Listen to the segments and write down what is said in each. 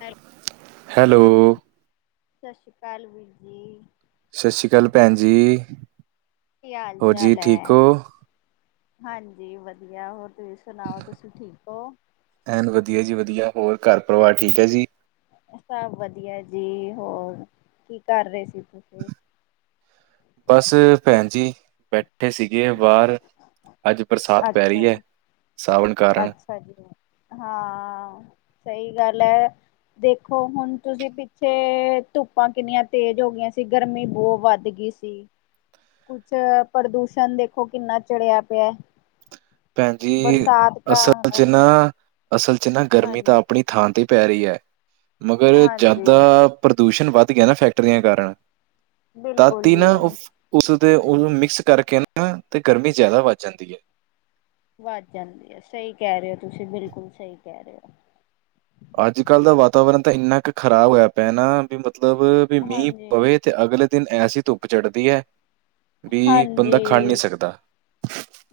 ਹ ਹੈਲੋ ਸਸ ਸ੍ਰੀ ਕਾਲ ਵੀਰ ਜੀ। ਸ਼ਸੀ ਕਾਲ ਭੈਣ ਜੀ, ਕੀ ਹਾਲ ਹੋਰ ਜੀ ਚਾਲ ਹੈ ਠੀਕ ਓ? ਹਾਂਜੀ ਵਧੀਆ, ਹੋਰ ਤੁਸੀਂ ਸੁਨਾਓ ਤੁਸੀਂ ਠੀਕ ਓ? ਐਨ ਵਧੀਆ ਜੀ ਵਧੀਆ, ਹੋਰ ਘਰ ਪਰਿਵਾਰ ਠੀਕ ਐ ਜੀ। ਸਭ ਵਧੀਆ ਜੀ, ਹੋਰ ਕੀ ਕਰ ਰੇ ਸੀ ਤੂਸੀ? ਬਸ ਭੈਣ ਜੀ, ਬੈਠੇ ਸੀਗੇ ਬਾਰ। ਅੱਜ ਬਰਸਾਤ ਪੈ ਅੱਛਾ ਰੀ ਐ, ਜੀ ਸਾਵਣ ਕਾਰਨ, ਅੱਛਾ ਜੀ, ਹਾਂ ਸਈ ਗੱਲ ਐ - ਦੇਖੋ ਹੁਣ ਤੁਸੀਂ ਪਿੱਛੇ ਧੁੱਪਾਂ ਕਿੰਨੀਆਂ ਤੇਜ ਹੋ ਗਈਆਂ ਸੀ, ਗਰਮੀ ਬੋਤ ਵੱਧ ਗਈ। ਕੁਛ ਪ੍ਰਦੂਸ਼ਣ ਦੇਖੋ ਕਿੰਨਾ ਚੜਿਆ ਪੇਆ। ਭੈਣਜੀ ਅਸਲ ਚ ਨਾ ਅਸਲ ਚ ਨਾ ਗਰਮੀ ਹਾਂਜੀ ਤਾਂ ਅਪਣੀ ਥਾਂ ਤੇ ਪੈ ਰਿਐ, ਮਗਰ ਹਾਂਜੀ ਜਾਦਾ ਪ੍ਰਦੂਸ਼ਣ ਵੱਧ ਗਿਆ ਨਾ ਫੈਕਟਰੀਆਂ ਕਾਰਨ ਤਦ ਬਿਲਕੁਲ ਈ ਨਾ ਜੀ ਓ ਉਸਦੇ ਓਹੂੰ ਮਿਕਸ ਕਰਕੇ ਤੇ ਗਰਮੀ ਜਾਦਾ ਵੱਧ ਜਾਂਦੀ ਐ। ਵੱਧ ਜਾਂਦੀ ਆ, ਸਈ ਕੈ ਰੇਓ ਤੁਸੀਂ ਬਿਲਕੁਲ ਸਈ ਕੈ ਰੇਓ। ਅੱਜ-ਕੱਲਦਾ ਵਾਤਾਵਰਨ ਤਾਂ ਇੰਨਾ ਕੁ ਖਰਾਬ ਹੋਇਆ ਪਿਆ ਨਾ ਵੀ ਮਤਲਬ ਵੀ ਮੀਂਹ ਹਾਂਜੀ ਪਵੇ ਤੇ ਅਗਲੇ ਦਿਨ ਐਸੀ ਧੁੱਪ ਚੜ੍ਹਦੀ ਐਵੀ ਬੰਦਾ ਖੜ ਨੀਂ ਸਕਦਾ-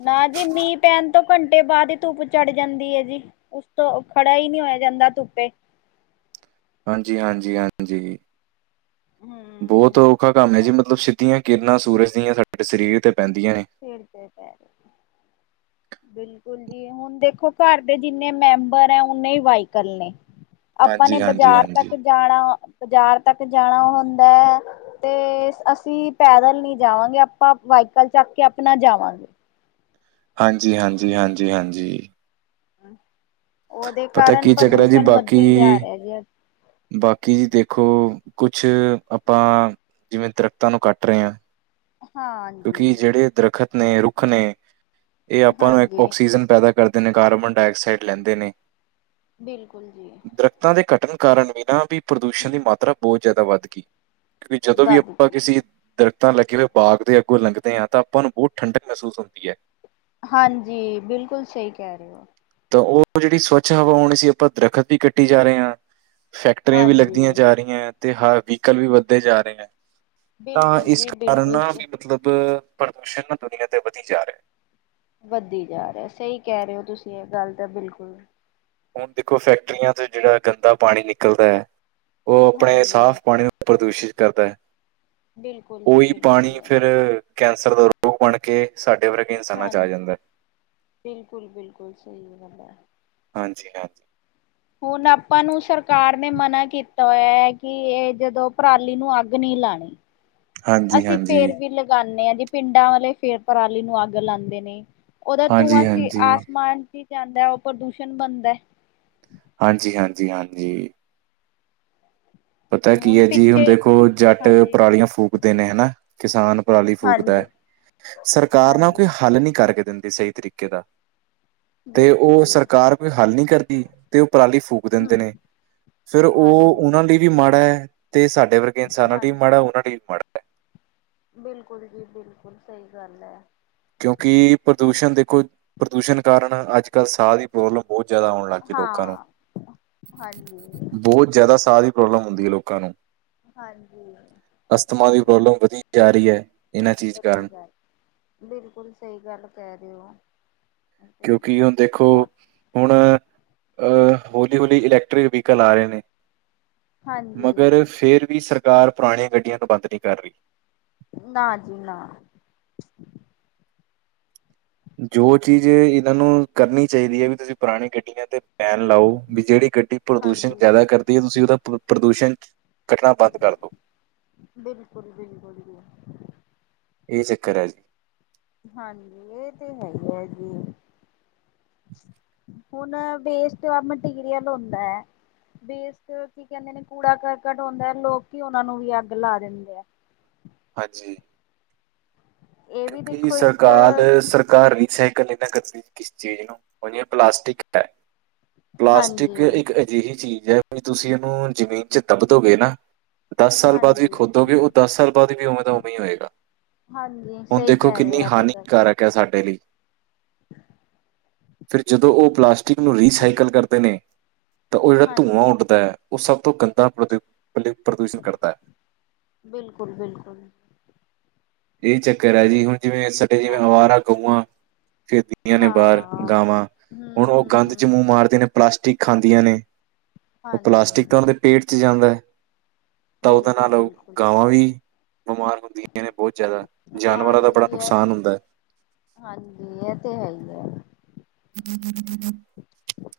ਨਾਜੀ ਮੀਂਹ ਪੈਣ ਤੋਂ ਘੰਟੇ ਬਾਦ ਈ ਧੁੱਪ ਚੜ ਜਾਂਦੀ ਐ ਜੀ। ਓਤੋਂ ਖੜਾ ਈਂ ਨੀਂ ਹੋਯਾ ਜਾਂਦਾ ਤੁੱਪੇ। ਹਾਂਜੀ-ਹਾਂਜੀ-ਹਾਂਜੀ, ਬੋਤ ਹਮ ਔਖਾ ਕੰਮ ਐਜੀ ਮਤਲਬ ਸਿੱਧੀਆਂ ਕਿਰਨਾਂ ਸੂਰਜ ਦੀਆਂ ਸਾਡੇ ਸਰੀਰ ਤੇ ਪੈਂਦੀਆਂ ਨੇ - ਫੇਰ ਤੇ ਹੈ। ਬਿਲਕੁਲ ਜੀ ਹੁਣ ਦੇਖੋ, ਘਰ ਦੇ ਜਿੰਨੇ ਮੈਂਬਰ ਹੈ ਓਨੇ ਈ ਵਾਈਕਲ ਨੇ। ਆਪਾਂ ਨੇ ਹਾਂਜੀ, ਹਾਂਜੀ, ਬਾਜਾਰ ਤੱਕ ਹਾਂਜੀ। ਜਾਣਾ, ਬਾਜਾਰ ਤੱਕ ਜਾਣਾ ਹੁੰਦੈ ਤੇ ਅਸੀ ਪੈਦਲ ਨੀ ਜਾਵਾਂਗੇ ਆਪਾਂ, ਵਾਈਕਲ ਚੱਕ ਕੇ ਅਪਨਾ ਜਾਵਾਂਗੇ। ਹਾਂਜੀ-ਹਾਂਜੀ-ਹਾਂਜੀ-ਹਾਂਜੀ। ਓਦੇ ਪਤਾ ਕਾਰਨ ਕੀ ਚੱਕਰ ਹੈ ਜੀ ਪ੍ਰਦੂਸ਼ਣ ਵੱਧੀ ਜਾ ਬਾਕੀ ਰੇਆ ਜੀ। ਬਾਕੀ ਜੀ ਦੇਖੋ ਕੁਛ, ਆਪਾਂ ਜਿਵੇਂ ਦਰਖਤਾਂ ਨੂੰ ਕੱਟ ਰੇਆਂ - ਹਾਂਜੀ, ਕਿਉਂਕਿ ਜੇੜੇ ਦਰੱਖਤ ਨੇ ਰੁੱਖ ਨੇ ਐ ਆਪਾਂ ਦਾ ਹਾਂਜੀ ਔਕਸੀਜਨ ਪੈਦਾ ਕਰਦੇ ਨੇ, ਕਾਰਬਨ ਡਾਇਆਕਸਾਈਡ ਲੈਂਦੇ ਨੇ। ਬਿਲਕੁਲ ਜੀ। ਦਰਖ਼ਤਾਂ ਦੇ ਕਟਣ ਕਾਰਨ ਬਿਨਾਂ ਵੀ ਪ੍ਰਦੂਸ਼ਣ ਦੀ ਮਾਤਰਾ ਬੋਤ ਜਾਦਾ ਵੱਧਗੀ। ਕਿਉਂਕਿ ਜਦੋਂ ਵੀ ਵੱਧ ਆਪਾਂ ਬਿਲ ਕਿਸੇ ਦਰਖਤਾਂ ਲੱਗੇ ਹੋਏ ਬਾਗ ਦੇ ਅ ਗੋਂ ਲੰਘਗਦੇ ਆਂ ਤੇ ਆਪਾਂ ਨੂੰ ਬੋਤ ਠੰਡਕ ਮਹਿਸੂਸ ਹੁੰਦੀਐ। ਹਾਂਜੀ, ਬਿਲਕੁਲ ਸਈ ਕੈ ਰੇਓ। ਤਾਂ ਓ ਜੇੜੀ ਸਵੱਛ ਹਵਾ ਆਉਣੀ ਸੀ ਹੁਣ, ਅਸੀਂ ਆਪਾਂ ਦਰਖ਼ਤ ਹੀ ਕੱਟੀ ਜਾ ਰੇਆ। ਫੈਕਟਰੀਆਂ ਵੀ ਲੱਗਦੀਆਂ ਹਾਂਜੀ। ਜਾ ਰੀਆਂ ਤੇ ਵਹੀਕਲ ਵੀ ਵੱਧਦੇ ਜਾ ਰਈਆਂ। ਤਾਂ ਬਿਲਕੁਲ ਇਸ ਜੀ ਕਾਰਨ ਬਿਲਕੁਲ। ਵੀ ਮਤਲਬ ਪ੍ਰਦੂਸ਼ਣ ਦੁਨੀਆਂ ਤੇ ਵਧੀ ਜਾ ਰੇਆ। ਵੱਧੀ ਜਾ ਰੇਆ। ਸਈ ਕੈ ਰੇਓ ਤੁਸੀ ਐ ਗੱਲ ਤਾਂ ਬਿਲਕੁਲ। ਹੁਣ ਦੇਖੋ, ਫੈਕਟਰੀਆਂ ਤੇ ਜੇੜਾ ਗੰਦਾ ਪਾਣੀ ਨਿਕਲਦੈ, ਓ ਅਪਨੇ ਹਾਂਜੀ। ਸਾਫ ਪਾਣੀ ਪ੍ਰਦੂਸ਼ਿਤ ਕਰਦੈ, ਬਿਲਕੁਲ ਜੀ ਓਵੀ ਪਾਣੀ ਬਿਲਕੁਲ ਫਿਰ ਕੈਂਸਰ ਦਾ ਓ ਬਨ ਕੇ ਸਾਡੇ ਵਰਗੇ ਇਨਸਾਨਾਂ ਚ ਆ ਜਾਂਦਾ। ਬਿਲਕੁਲ-ਬਿਲਕੁਲ ਸਈ ਗੱਲ ਐ। ਹਾਂਜੀ-ਹਾਂਜੀ। ਹੁਨ ਆਪਾਂ ਨੂੰ ਸਰਕਾਰ ਨੇ ਮਨਾ ਕੀਤਾ ਹੋਏਆ ਕੇ ਏ ਜਦੋਂ ਪਰਾਲੀ ਨੂੰ ਅੱਗ ਨੀ ਲਾਨੀ। ਹਾਂਜੀ, ਅਸੀਂ ਫੇਰ ਹਾਂਜੀ, ਵੀ ਲਗਾਨੇ ਆਂ ਜੀ ਪਿੰਡਾਂ ਵਾਲੇ ਫੇਰ ਪਰਾਲੀ ਨੂੰ ਅੱਗ ਲਾਂਦੇ ਨੇ। ਓਦਾ ਧੂੰਆਂ ਹਾਂਜੀ, ੳਸੀ ਹਾਂਜੀ। ਆਸਮਾਨ ਚ ਈ ਜਾਂਦਾ ਓ ਪ੍ਰਦੂਸ਼ਣ ਬਨਦਾ। ਹਾਂਜੀ-ਹਾਂਜੀ-ਹਾਂਜੀ। ਪਤਾ ਕੀ ਹੁਣ ਐ ਜੀ ਹੁਨ ਪਿੱਛੇ ਦੇਖੋ ਜੱਟ ਹਾਂਜੀ, ਪਰਾਲੀਆਂ ਫੂਕਦੇ ਨੇ ਹਨਾ। ਕਿਸਾਨ ਪਰਾਲੀ ਫੂਕਦਾ ਹਾਂਜੀ, ਐ, ਸਰਕਾਰ ਨਾ ਕੋਈ ਹਾਂਜੀ ਹੱਲ ਨੀ ਕਰਕੇ ਦਿੰਦੀ ਸਈ ਤਰੀਕੇ ਦਾ। ਤੇ ਬਿਲਕੁਲ ਓ ਜੀ। ਸਰਕਾਰ ਕੋਈ ਹੱਲ ਨੀ ਕਰਦੀ ਤੇ ਓ ਪਰਾਲੀ ਫੂਕ ਦਿੰਦੇ ਹੂੰ, ਨੇ। ਫੇਰ ਓ ਹਾਂਜੀ, ਓਨਾਂ ਲਈ ਵੀ ਮਾੜੈ, ਤੇ ਸਾਡੇ ਵਰਗੇ ਇਨਸਾਨਾਂ ਲਈ ਵੀ ਹਾਂਜੀ। ਮਾੜਾ ਓਨਾਂ ਲਈ ਵੀ ਮਾੜਾ। ਬਿਲਕੁਲ ਜੀ ਬਿਲਕੁਲ ਸਈ ਗੱਲ ਐ। ਕਿਓਂਕਿ ਹੁਣ ਪ੍ਰਦੂਸ਼ਨ ਦੇਖੋ, ਪ੍ਰਦੂਸ਼ਨ ਕਾਰਨ ਅੱਜ-ਕੱਲ ਸਾਅ ਦੀ ਪ੍ਰੋਬਲਮ ਬੋ ਜਾਦਾ ਔਨ ਲਾਗੀ ਹਾਂ ਲੋਕਾਂ ਨੂੰ। ਹਾਂਜੀ, ਬੋ ਜਾਦਾ ਸਾਅ ਦੀ ਪ੍ਰੋਬਲਮ ਹੁੰਦੀ ਐ ਲੋਕਾਂ ਨੂੰ। ਹਾਂਜੀ। ਅਸਥਮਾ ਦੀ ਪ੍ਰੋਬਲਮ ਵਦੀ ਜਾ ਰਈ ਐ। [unintelligible] ਬਿਲਕੁਲ ਸਈ ਗੱਲ ਕੈ ਰਏ ਓਂ। ਕਿਓਂਕਿ ਹੁਨ ਦੇਖੋ ਹੁਨ ਅਹ ਹੌਲੀ-ਹੌਲੀ ਇਲੈਕਟ੍ਰਿਕ ਵੀਕਲ ਆ ਰਏ ਨੇ। ਮਗਰ ਹਾਂਜੀ ਫੇਰ ਵੀ ਸਰਕਾਰ ਪੁਰਾਨੀ ਗੱਡੀਆਂ ਨੂੰ ਬੰਦ ਨੀ ਕਰ ਰਈ। ਨਾ ਜੀ ਨਾ। ਜੋ ਚੀਜ਼ ਏਨਾਂ ਨੂੰ ਕਰਨੀ ਚਾਈਦੀ ਐ ਵੀ ਤੁਸੀਂ ਪੁਰਾਨੀ ਗੱਡੀਆਂ ਤੇ ਬੈਨ ਲਾਓ ਵੀ ਜੇੜੀ ਗੱਡੀ ਪ੍ਰਦੂਸ਼ਨ ਹਾਂਜੀ ਜਿਆਦਾ ਕਰਦੀ ਐ ਤੁਸੀਂ ਓਦਾ ਪ੍ਰ ਪ੍ਰਦੂਸ਼ਨ ਕੱਟਨਾ ਬੰਦ ਕਰ ਦਓ। ਬਿਲਕੁਲ-ਬਿਲਕੁਲ ਜੀ। ਏ ਚੱਕਰ ਐ ਜੀ। ਹਾਂਜੀ ਏ ਤੇ ਹੈਈ ਐ ਜੀ। ਹੁਨ ਵੇਸਟ ਆ ਮਟੀਰੀਅਲ ਹੁੰਦੈ ਵੇਸਟ ਕੀ ਕੈਂਦੇ ਨੇ ਕੂੜਾ ਕਰਕਟ ਹੁੰਦਾ ਲੋਕੀ ਓਨਾਂ ਨੂੰ ਵੀ ਅੱਗ ਲਾ ਦਿੰਦੇ ਐ। ਹਾਂਜੀ। ਇਹ ਵੀ ਕਿਓਂਕਿ ਦੇਖੋ ਇੱਕ ਸਰਕਾਰ ਸਰ ਘਰ ਰੀਸਾਈਕਲ ਨੀ ਨਾ ਕਰਦੀ ਕਿਸ ਚੀਜ਼ ਨੂੰ, ਹੁਨ ਜਿਵੇਂ ਪਲਾਸਟਿਕ ਕੀਤਾ। ਹਾਂਜੀ ਪਲਾਸਟਿਕ ਇੱਕ ਅਜਿਹੀ ਚੀਜ਼ ਐ ਵੀ ਤੁਸੀਂ ਏਨੂੰ ਜ਼ਮੀ ਜੇ ਦੱਬਦੋਗੇ ਨਾ ਦਸ ਸਾਲ ਬਾਦ ਵੀ ਹਾਂਜੀ ਖੋਦੋਗੇ ਓ ਦਸ ਸਾਲ ਬਾਦ ਵੀ ਉਵੇਂ ਦਾ ਉਵੇਂ ਈ ਹੋਏਗਾ। ਹਾਂਜੀ। ਹੁਨ ਸਹੀ ਦੇਖੋ ਕਹਿ ਰਹੇ ਕਿੰਨੀ ਹੋ ਇਹ ਤੇ ਗੱਲ ਹਾਨੀਕਾਰਕ ਐ ਸਾਡੇ ਲਈ। ਫਿਰ ਜਦੋਂ ਓ ਪਲਾਸਟਿਕ ਨੂੰ ਰੀਸਾਈਕਲ ਕਰਦੇ ਨੇ ਤਾਂ ਓ ਜੇੜਾ ਧੂੰਆਂ ਹਾਂਜੀ ਉੱਡਦਾ ਐ ਓ ਸਭ ਤੋਂ ਗੰਦਾ ਪ੍ਰ ਪ੍ਰ ਪ੍ਰਦੂਸ਼ਨ ਕਰਦਾ। ਬਿਲਕੁਲ-ਬਿਲਕੁਲ। ਏ ਚੱਕਰ ਐ ਜੀ ਹੁਨ ਜਿਵੇਂ ਸਾਡੇ ਜਿਵੇਂ ਹਾਂਜੀ ਅਵਾਰਾ ਗਊਆਂ ਫਿਰਦੀਆਂ ਨੇ ਬਾਰ ਹਾਂ ਗਾਵਾਂ, ਹਮ ਹੁਨ ਓ ਹਮ ਗੰਦ ਚ ਹਮ ਮੂੰਹ ਮਾਰਦੀਆਂ ਨੇ ਪਲਾਸਟਿਕ ਖਾਂਦੀਆਂ ਨੇ, ਓ ਪਲਾਸਟਿਕ ਤਾਂ ਹਾਂਜੀ ਓਨਾਂ ਦੇ ਪੇਟ ਚ ਜਾਂਦੈ ਤਾਂ ਓਦੇ ਬਿਲਕੁਲ ਨਾਲ ਬਿਲਕੁਲ ਗਾਵਾਂ ਵੀ ਬਮਾਰ ਹੁੰਦੀਆਂ ਨੇ। ਬੋ ਜਾਦਾ ਜਾਨਵਰਾਂ ਦਾ ਹਾਂਜੀ ਬੜਾ ਇਹ ਨੁਕਸਾਨ ਹੁੰਦੈ। ਹਾਂਜੀ, ਐ ਤੇ ਹੈ ਈ ਐ।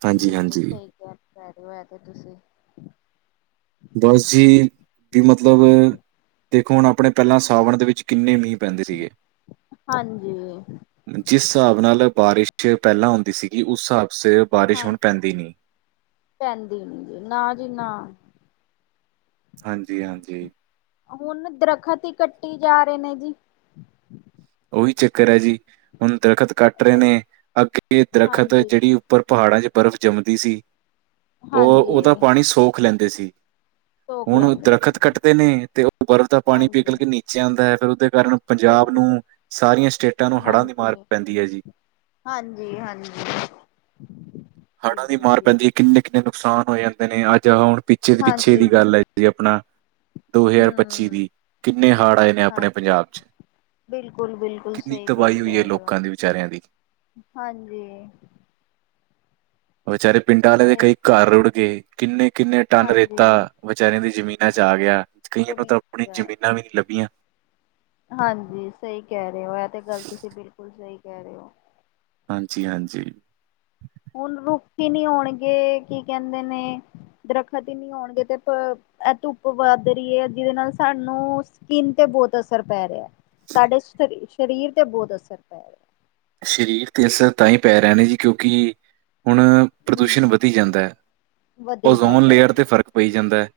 ਹਾਂਜੀ, ਬਿਲਕੁਲ ਹਾਂਜੀ। ਸਹੀ [unintelligible] ਤੇ ਤੁਸੀ ਬਸ ਜੀ ਬੀ ਮਤਲਬ ਦੇਖੋ ਹੁਣ ਆਪਣੇ ਪੇਲਾਂ ਸਾਵਣ ਦੇ ਵਿੱਚ ਕਿੰਨੇ ਮੀਂ ਪੈਂਦੇ ਸੀਗੇ। ਹਾਂਜੀ। ਜਿਸ ਸਾਬ ਨਾਲ ਬਾਰਿਸ਼ ਪੈਲਾਂ ਆਉਂਦੀ ਸੀਗੀ। ਉਸ ਸਾਬ ਸਿਰ ਬਾਰਿਸ਼ ਹਾਂਜੀ ਹੁਣ ਪੈਂਦੀ ਨੀ। ਪੈਂਦੀ ਨੀ ਜੀ ਨਾ ਜੀ ਨਾ। ਹਾਂਜੀ-ਹਾਂਜੀ। ਹੁਣ ਦਰਖਤ ਈ ਕੱਟੀ ਜਾ ਰੇ ਨੇ ਜੀ [inaudible] ਓਈ ਚੱਕਰ ਐ ਜੀ ਹੁਣ ਦਰੱਖਤ ਕੱਟ ਰੇ ਨੇ। ਅੱਗੇ ਦਰਖਤ ਹਾਂਜੀ, ਜੇੜੀ ਪਰ ਪਾੜਾਂ ਚ ਬਰਫ਼ ਜੰਮਦੀ ਸੀ। ਓ ਹਾਂਜੀ ਓਦਾ ਪਾਣੀ ਸੋਖ ਲੈਂਦੇ ਸੀ। ਸੋਖ ਹੁਣ ਓ ਲੈਂਦੇ ਸੀ ਦਰੱਖਤ ਕੱਟਦੇ ਨੇ ਤੇ ਓ ਬਰਫ਼ ਦਾ ਪਾਣੀ ਪਿਘਲ ਹਾਂਜੀ। ਕੇ ਨੀਚੇ ਆਂਦਾ ਐ। ਫਿਰ ਓਦੇ ਕਾਰਨ ਪੰਜਾਬ ਬਿਲਕੁਲ ਨੂੰ ਸਾਰੀਆਂ ਸਟੇਟਾਂ ਨੂੰ ਹੜ੍ਹਾਂ ਦੀ ਮਾਰ ਪੈਂਦੀ ਐ ਜੀ ਹਾਂਜੀ-ਹਾਂਜੀ। ਹੜਾਂ ਦੀ ਮਾਰ ਪੈਂਦੀ ਕਿੰਨੇ-ਕਿੰਨੇ ਨੁਕਸਾਨ ਹੋ ਜਾਂਦੇ ਨੇ। ਅੱਜ ਹੁਣ ਪਿੱਛੇ-ਪਿੱਛੇ ਹਾਂਜੀ ਦੀ ਗੱਲ ਐ ਜੇ ਆਪਣਾ ਦੋ ਹਜ਼ਾਰ ਪੱਚੀ ਹੂੰ ਦੀ ਕਿੰਨੇ ਹਾੜ ਆਏ ਨੇ ਹਾਂ। ਅਪਣੇ ਪੰਜਾਬ ਚ। ਬਿਲਕੁਲ, ਬਿਲਕੁਲ ਕਿੰਨੀ ਸਹੀ ਗੱਲ ਤਬਾਹੀ ਹੋਈ ਐ ਕਹਿ ਰਹੇ ਹੋ ਲੋਕਾਂ ਦੇ ਵਿਚਾਰੇਆਂ ਦੀ ਹਾਂਜੀ। ਵਿਚਾਰੇ ਪਿੰਡਾਂ ਆਲੇ ਦੇ ਇਹ ਕਈ ਘਰ ਰੁੜ ਗਏ। ਕਿੰਨੇ-ਕਿੰਨੇ ਟਨ ਰੇਤਾ ਹਾਂਜੀ ਵਿਚਾਰੇਆਂ ਦੀ ਜਮੀਨਾਂ ਤੇ ਆ ਗੇਆ। ਕਈਆਂ ਨੂੰ ਜ਼ਮੀਨ ਤਾਂ ਅਪਣੀ ਜਾ ਜਮੀਨਾਂ ਵੀ ਨੀ ਲੱਭੀਆਂ। ਹਾਂਜੀ ਸਈ ਕੈ ਰੇ ਓ। ਐ ਤੇ ਗੱਲ ਤੁਸੀ ਬਿਲਕੁਲ ਸਈ ਕੈ ਰੇ ਓ। ਹਾਂਜੀ-ਹਾਂਜੀ। ਹੁਣ ਰੁੱਖ ਈ ਨੀ ਹੋਣਗੇ। ਕੀ ਕੈਂਦੇ ਨੇ ਦਰਖਤ ਈ ਨੀ ਹੋਣਗੇ ਤੇ ਐ ਧੁੱਪ ਵੱਧ ਰੀ ਐ। ਜਿਦੇ ਨਾਲ ਸਾਨੂੰ ਸਕਿੰਨ ਤੇ ਬੋਤ ਅਸਰ ਪੈ ਰੇਐ। ਸਾਡੇ ਸਰੀਰ ਤੇ ਬੋਤ ਅਸਰ ਪੈ ਰੇਐ। ਸ਼ਰੀਰ ਤੇ ਅਸਰ ਤਾਂ ਈ ਪੈ ਰੇਆ ਨਾ ਜੀ ਕਿਉਂਕਿ ਹੁਣ ਹਮ ਪ੍ਰਦੂਸ਼ਣ ਵਧੀ ਜਾਂਦਾ ਐ। ਵਧੀ ਓਜ਼ੋਨ ਜਾਂਦਾ ਲੇਅਰ ਜੀ ਤੇ ਫ਼ਰਕ ਪਈ ਜਾਂਦੈ।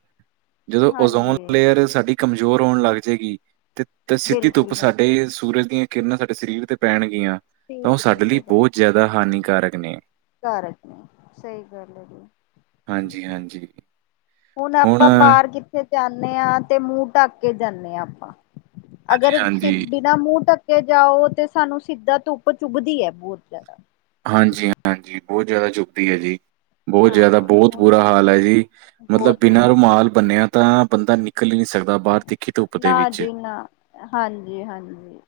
ਜਦੋਂ ਓਜ਼ੋਨ ਹਾਂਜੀ ਲੇਅਰ ਸਾਡੀ ਕਮਜ਼ੋਰ ਹੋਣ ਲੱਗ ਜਾਏਗੀ ਤੇ ਤੇ ਸਿੱਧੀ ਧੁੱਪ ਬਿਲਕੁਲ ਬਿਲਕੁਲ ਸਾਡੇ ਸੂਰਜ ਦੀਆਂ ਕਿਰਨਾਂ ਸਾਡੇ ਸਰੀਰ ਤੇ ਪੈਣਗੀਆਂ। ਤਾਂ ਓ ਠੀਕ ਸਾਡੇ ਲਈ ਕਿਤੇ ਭੈਣ ਬੋਤ ਜਾਦਾ ਹਾਨੀਕਾਰਕ ਨੇ। ਘਰ ਰੱਖਣੇ ਸਹੀ ਗੱਲ ਹੈ ਜੀ। ਹਾਂਜੀ-ਹਾਂਜੀ। ਹੁਨ ਆਪਾਂ ਬਾਰ ਕਿੱਥੇ ਜਾਂਨੇ ਆ ਤੇ ਮੂੰਹ ਢੱਕ ਕੇ ਜਾਂਨੇ ਆ ਆਪਾਂ ਅਗਰ ਹਾਂਜੀ ਸਿਧੀ ਨਾ ਮੂੰ ਢੱਕਕੇ ਜਾਓ। ਤੇ ਸਾਨੂੰ ਸਿੱਧਾ ਧੁੱਪ ਚੁੱਭਦੀ ਐ ਬੋਤ ਜਾਦਾ। ਹਾਂਜੀ-ਹਾਂਜੀ ਬੋਤ ਜਾਦਾ ਚੁੱਭਦੀ ਐ ਜੀ। ਬੋਤ ਜਾਦਾ ਹਾਂ ਬੋਤ ਹੁਣ ਬੁਰਾ ਹਾਲ ਐ ਜੀ ਮਤਲਬ ਬਹੁਤ ਬਿਨਾਂ ਬੁਰਾ ਹਾਲ ਹੈ। ਰੁਮਾਲ ਬੰਨੇਆ ਤਾਂ ਬੰਦਾ ਨਿਕਲ ਈ ਨੀ ਸਕਦਾ। ਬਾਹਰ ਤਿੱਖੀ ਧੁੱਪ ਦੇ ਨਾ ਵਿੱਚ ਜੀ ਨਾ ਹਾਂਜੀ-ਹਾਂਜੀ।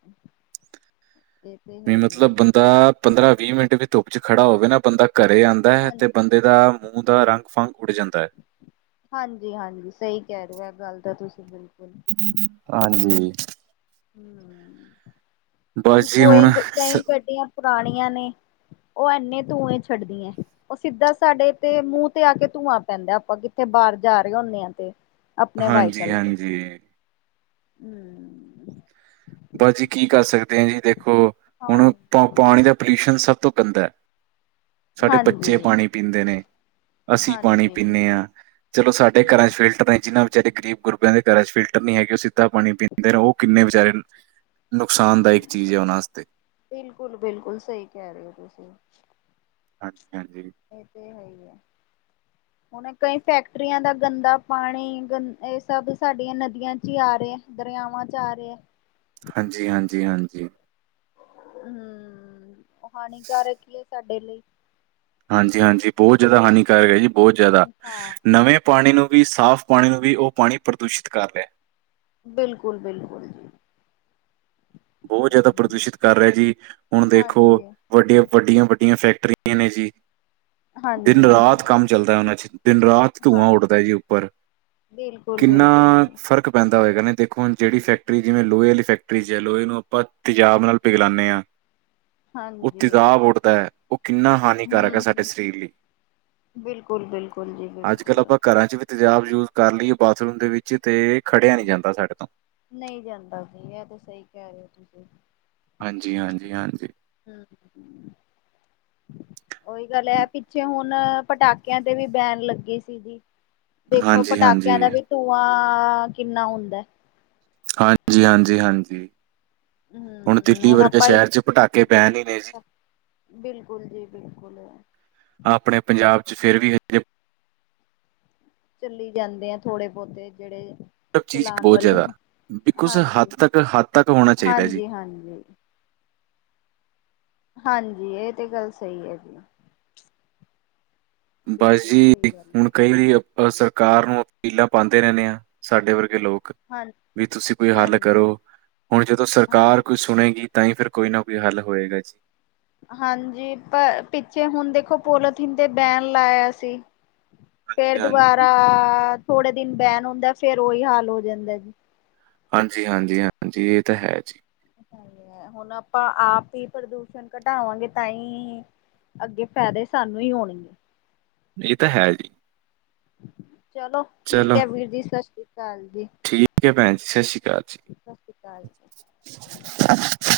ਵੀ ਮਤਲਬ ਬੰਦਾ ਪੰਦਰਾਂ ਵੀ ਮਿੰਟ ਵੀ ਧੁੱਪ ਚ ਖੜਾ ਹੋਵੇ ਨਾ ਬੰਦਾ ਘਰੇ ਆਂਦਾ ਐ ਤੇ ਹਾਂਜੀ ਬੰਦੇ ਦਾ ਮੂੰਹ ਦਾ ਰੰਗ-ਫੰਗ ਉੱਡ ਜਾਂਦਾ ਐ। ਹਾਂਜੀ-ਹਾਂਜੀ ਸਈ ਕੈ ਰੇਓ ਐ ਗੱਲ ਤਾਂ ਤੁਸੀ ਬਿਲਕੁਲ। ਹਾਂਜੀ। ਹੁਣ ਬਸ ਜੀ ਕੋਈ ਸ ਕਈ ਗੱਡੀਆਂ ਪੁਰਾਣੀਆਂ ਨੇ ਓ ਐਨੇ ਧੂੰਏ ਛੱਡਦੀਆਂ। ਓ ਸਿੱਧਾ ਸਾਡੇ ਤੇ ਮੂੰਹ ਤੇ ਆ ਕੇ ਧੂੰਆਂ ਪੈਂਦਾ। ਆਪਾਂ ਕਿੱਥੇ ਬਾਰ ਜਾ ਰੇ ਹੁਣੇ ਆਂ ਤੇ ਆਪਣੇ ਵਾਈਕਲ ਤੇ, ਹਾਂਜੀ-ਹਾਂਜੀ। ਹੂੰ- ਬਸ ਜੀ ਕੀ ਕਰ ਸਕਦੇ ਆ ਜੀ ਦੇਖੋ। ਹੁਣ ਪ ਹਾਂ ਪਾਣੀ ਦਾ ਪੋਲਿਊਸ਼ਨ ਸਭ ਤੋਂ ਗੰਦਾ। ਸਾਡੇ ਹਾਂਜੀ ਬੱਚੇ ਪਾਣੀ ਪੀਂਦੇ ਨੇ ਅਸੀਂ ਪਾਣੀ ਹਾਂਜੀ ਪੀਂਨੇ ਆ। ਚਲੋ ਸਾਡੇ ਘਰਾਂ ਚ ਫਿਲਟਰ ਨੇ ਜਿੰਨਾ ਵਿਚਾਰੇ ਗਰੀਬ ਗੁਰੀਬਾ ਦੇ ਘਰਾਂ ਚ ਫਿਲਟਰ ਨਹੀ ਹੈਗੇ ਉਸੀ ਗੰਦਾ ਪਾਣੀ ਪੀਂਦੇ ਰੋ। ਕਿੰਨੇ ਵਿਚਾਰੇ ਨੁਕਸਾਨਦਾਇਕ ਚੀਜ਼ ਏ ਓਨਾਂ ਆਸਤੇ। ਬਿਲਕੁਲ-ਬਿਲਕੁਲ ਸਈ ਕੈ ਰੇ ਓ ਤੁਸੀਂ ਹਾਂਜੀ-ਹਾਂਜੀ। ਏ ਤੇ ਹੈ ਈ ਐ। ਹੁਣ ਕਈ ਫੈਕਟਰੀਆਂ ਦਾ ਗੰਦਾ ਪਾਣੀ ਗੰ ਏ ਸਭ ਸਾਡੀਆਂ ਨਦੀਆਂ ਚ ਈ ਆ ਰੇਆ। ਦਰਆਵਾਂ ਚ ਆ ਰੇਆ। ਹਾਂਜੀ-ਹਾਂਜੀ-ਹਾਂਜੀ। ਹੂੰ ਓ ਹਾਨੀਕਾਰਕ ਈ ਸਾਡੇ ਲਈ। ਹਾਂਜੀ-ਹਾਂਜੀ ਬੋਤ ਜਾਦਾ ਹਾਨੀਕਾਰਕ ਏ ਜੀ ਬੋਤ ਜਾਦਾ, ਹਾਂ ਨਵੇਂ ਪਾਨੀ ਨੂੰ ਵੀ ਸਾਫ਼ ਪਾਨੀ ਨੂੰ ਵੀ ਓ ਪਾਨੀ ਪ੍ਰਦੂਸ਼ਿਤ ਕਰ ਰੇਆ। ਬਿਲਕੁਲ-ਬਿਲਕੁਲ ਜੀ। ਬੋਤ ਜਾਦਾ ਪ੍ਰਦੂਸ਼ਿਤ ਕਰ ਰੇਆ ਜੀ, ਹੁਣ ਦੇਖੋ ਹਾਂਜੀ ਵੱਡੀਆਂ-ਵੱਡੀਆਂ-ਵੱਡੀਆਂ ਫੈਕਟਰੀਆਂ ਨੇ ਜੀ। ਹਾਂਜੀ ਦਿਨ-ਰਾਤ ਕੰਮ ਚੱਲਦਾ ਓਨਾਂ ਚ ਦਿਨ-ਰਾਤ ਧੂੰਆਂ ਹਾਂਜੀ ਉੱਠਦਾ ਜੀ ਉੱਪਰ। ਬਿਲਕੁਲ ਕਿੰਨਾ ਬਿਲਕੁਲ ਜੀ ਫ਼ਰਕ ਪੈਂਦਾ ਹੋਏਗਾ ਨਾ। ਦੇਖੋ ਹੁਣ ਜੇੜੀ ਫੈਕਟਰੀ ਜਿਵੇਂ ਲੋਏ ਆਲੀ ਫੈਕਟਰੀਜ਼ ਲੋਏ ਨੂੰ ਆਪਾਂ ਤੇਜਾਬ ਨਾਲ ਪਿਘਲਾਨੇ ਆ। ਓ ਹਾਂਜੀ ਤੇਜ਼ਾਬ ਉੱਡਦਾ ਓ‌ ਕਿੰਨਾ ਹਾਨੀਕਾਰਕ ਐ ਸਾਡੇ ਸਰੀਰ ਲਈ। ਬਿਲਕੁਲ-ਬਿਲਕੁਲ ਜੀ ਅੱਜ-ਕੱਲ੍ਹ ਬਿਲਕੁਲ। ਆਪਾਂ ਘਰਾਂ 'ਚ ਵੀ ਤੇਜ਼ਾਬ ਯੂਜ ਕਰ ਲਈਏ ਬਾਥਰੂਮ ਦੇ ਵਿੱਚ ਤੇ ਖੜੇਆ ਨੀ ਜਾਂਦਾ ਸਾਡੇ ਤੋਂ ਨਈ ਜਾਂਦਾ ਜੀ ਐ ਤੇ ਸਈ ਕੈ ਰੇ ਓ ਤੁਸੀਂ। ਹਾਂਜੀ-ਹਾਂਜੀ-ਹਾਂਜੀ। ਹੂੰ-ਹੂੰ ਓਈ ਗੱਲ ਐ ਪਿੱਛੇ ਹੁਣ ਮੈ ਪਟਾਕੇਆਂ ਤੇ ਵੀ ਬੈਣ ਲੱਗੀ ਸੀਗੀ, ਦੇਖੋ ਹਾਂਜੀ, ਪਟਾਕਿਆਂ ਦਾ ਹਾਂਜੀ, ਵੀ ਧੂੰਆਂ ਆਂ ਆਂ ਕਿੰਨਾ ਹੁੰਦਾ। ਹਾਂਜੀ-ਹਾਂਜੀ-ਹਾਂਜੀ। ਹੁਣ ਹਮ ਦਿੱਲੀ ਵਰਗੇ ਸ਼ ਆਪਾਂ ਸੈ਼ਰ ਚ ਪਟਾਕੇ ਬੈਣ ਈ ਰਏ ਸੀ। ਬਿਲਕੁਲ ਜੀ ਬਿਲਕੁਲ। ਆਪਣੇ ਪੰਜਾਬ ਚ ਫੇਰ ਵੀ ਐਥੇ ਚੱਲੀ ਜਾਂਦੇ ਆ ਥੋੜੇ-ਬੋਤੇ ਜੇੜੇ ਮਤਲਬ ਚੀਜ਼ ਚਲਾਣ ਬਹੁਤ ਵਾਲੇ ਜ਼ਿਆਦਾ ਬਿਲਕੁਲ ਸਰ ਹਾਂਜੀ, ਹੱਦ ਤੱਕ ਹੱਦ ਤੱਕ ਹੋਣਾ ਚਾਹੀਦਾ ਜੀ। ਹਾਂਜੀ-ਹਾਂਜੀ। ਹਾਂਜੀ, ਏ ਤੇ ਗੱਲ ਸਈ ਐ ਜੀ। ਬਸ ਬਿਲਕੁਲ ਜੀ ਸਹੀ ਤੇ ਗੱਲ ਹੁਣ ਹੈ ਕਈ ਓ ਬਸ ਸਰਕਾਰ ਨੂੰ ਅਪੀਲਾਂ ਪਾਂਦੇ ਰੈਨੇ ਆਾਂ ਸਾਡੇ ਵਰਗੇ ਲੋਕ ਹਾਂ ਵੀ ਤੁਸੀਂ ਕੋਈ ਹੱਲ ਹਾਂਜੀ ਕਰੋ। ਹੁਣ ਜਦੋਂ ਸਰਕਾਰ ਹਾਂਜੀ ਕੋਈ ਸੁਣੇਗੀ ਤਾਂਈ ਫੇਿਰ ਕੋਈ ਨਾ ਕੋਈ ਹੱਲ ਹੋਏਗਾ ਜੀ। ਹਾਂਜੀ ਪ ਪਿੱਛੇ ਹੁਣ ਦੇਖੋ ਪੋਲੋਥੀਨ ਤੇ ਬੈਨ ਲਾਯਾ ਸੀ ਫੇਰ ਹਾਂਜੀ, ਹਾਂਜੀ, ਦੁਬਾਰਾ ਥੋੜੇ ਦਿਨ ਬੈਨ ਹੁੰਦਾ ਫਿਰ ਉਹੀ ਹਾਲ ਹੋ ਜਾਂਦਾ ਜੀ ਹਾਂਜੀ - ਹਾਂਜੀ- ਹਾਂਜੀ, ਇਹ ਤੇ ਹੈ ਜੀ ਹੈਗੇ ਐ, ਹੁਣ ਆਪਾਂ ਆਪ ਈ ਪ੍ਰਦੂਸ਼ਣ ਘਟਾਵਾਂਗੇ ਤਾਂਈ। ਅੱਗੇ ਫੈਦੇ ਸਾਨੂੰ ਈ ਹੋਣਗੇ। ਏ ਤਾਂ ਹੈ ਜੀ। ਚਲੋ, ਠੀਕ ਚਲੋ ਐ ਵੀਰ ਜੀ, ਸਸ਼੍ਰੀ ਅਕਾਲ ਜੀ। ਠੀਕ ਐ, ਭੈਣ ਜੀ ਸਸ੍ਰੀ ਅਕਾਲ ਸਤਿ ਸ਼੍ਰੀ ਅਕਾਲ। ਜੀ।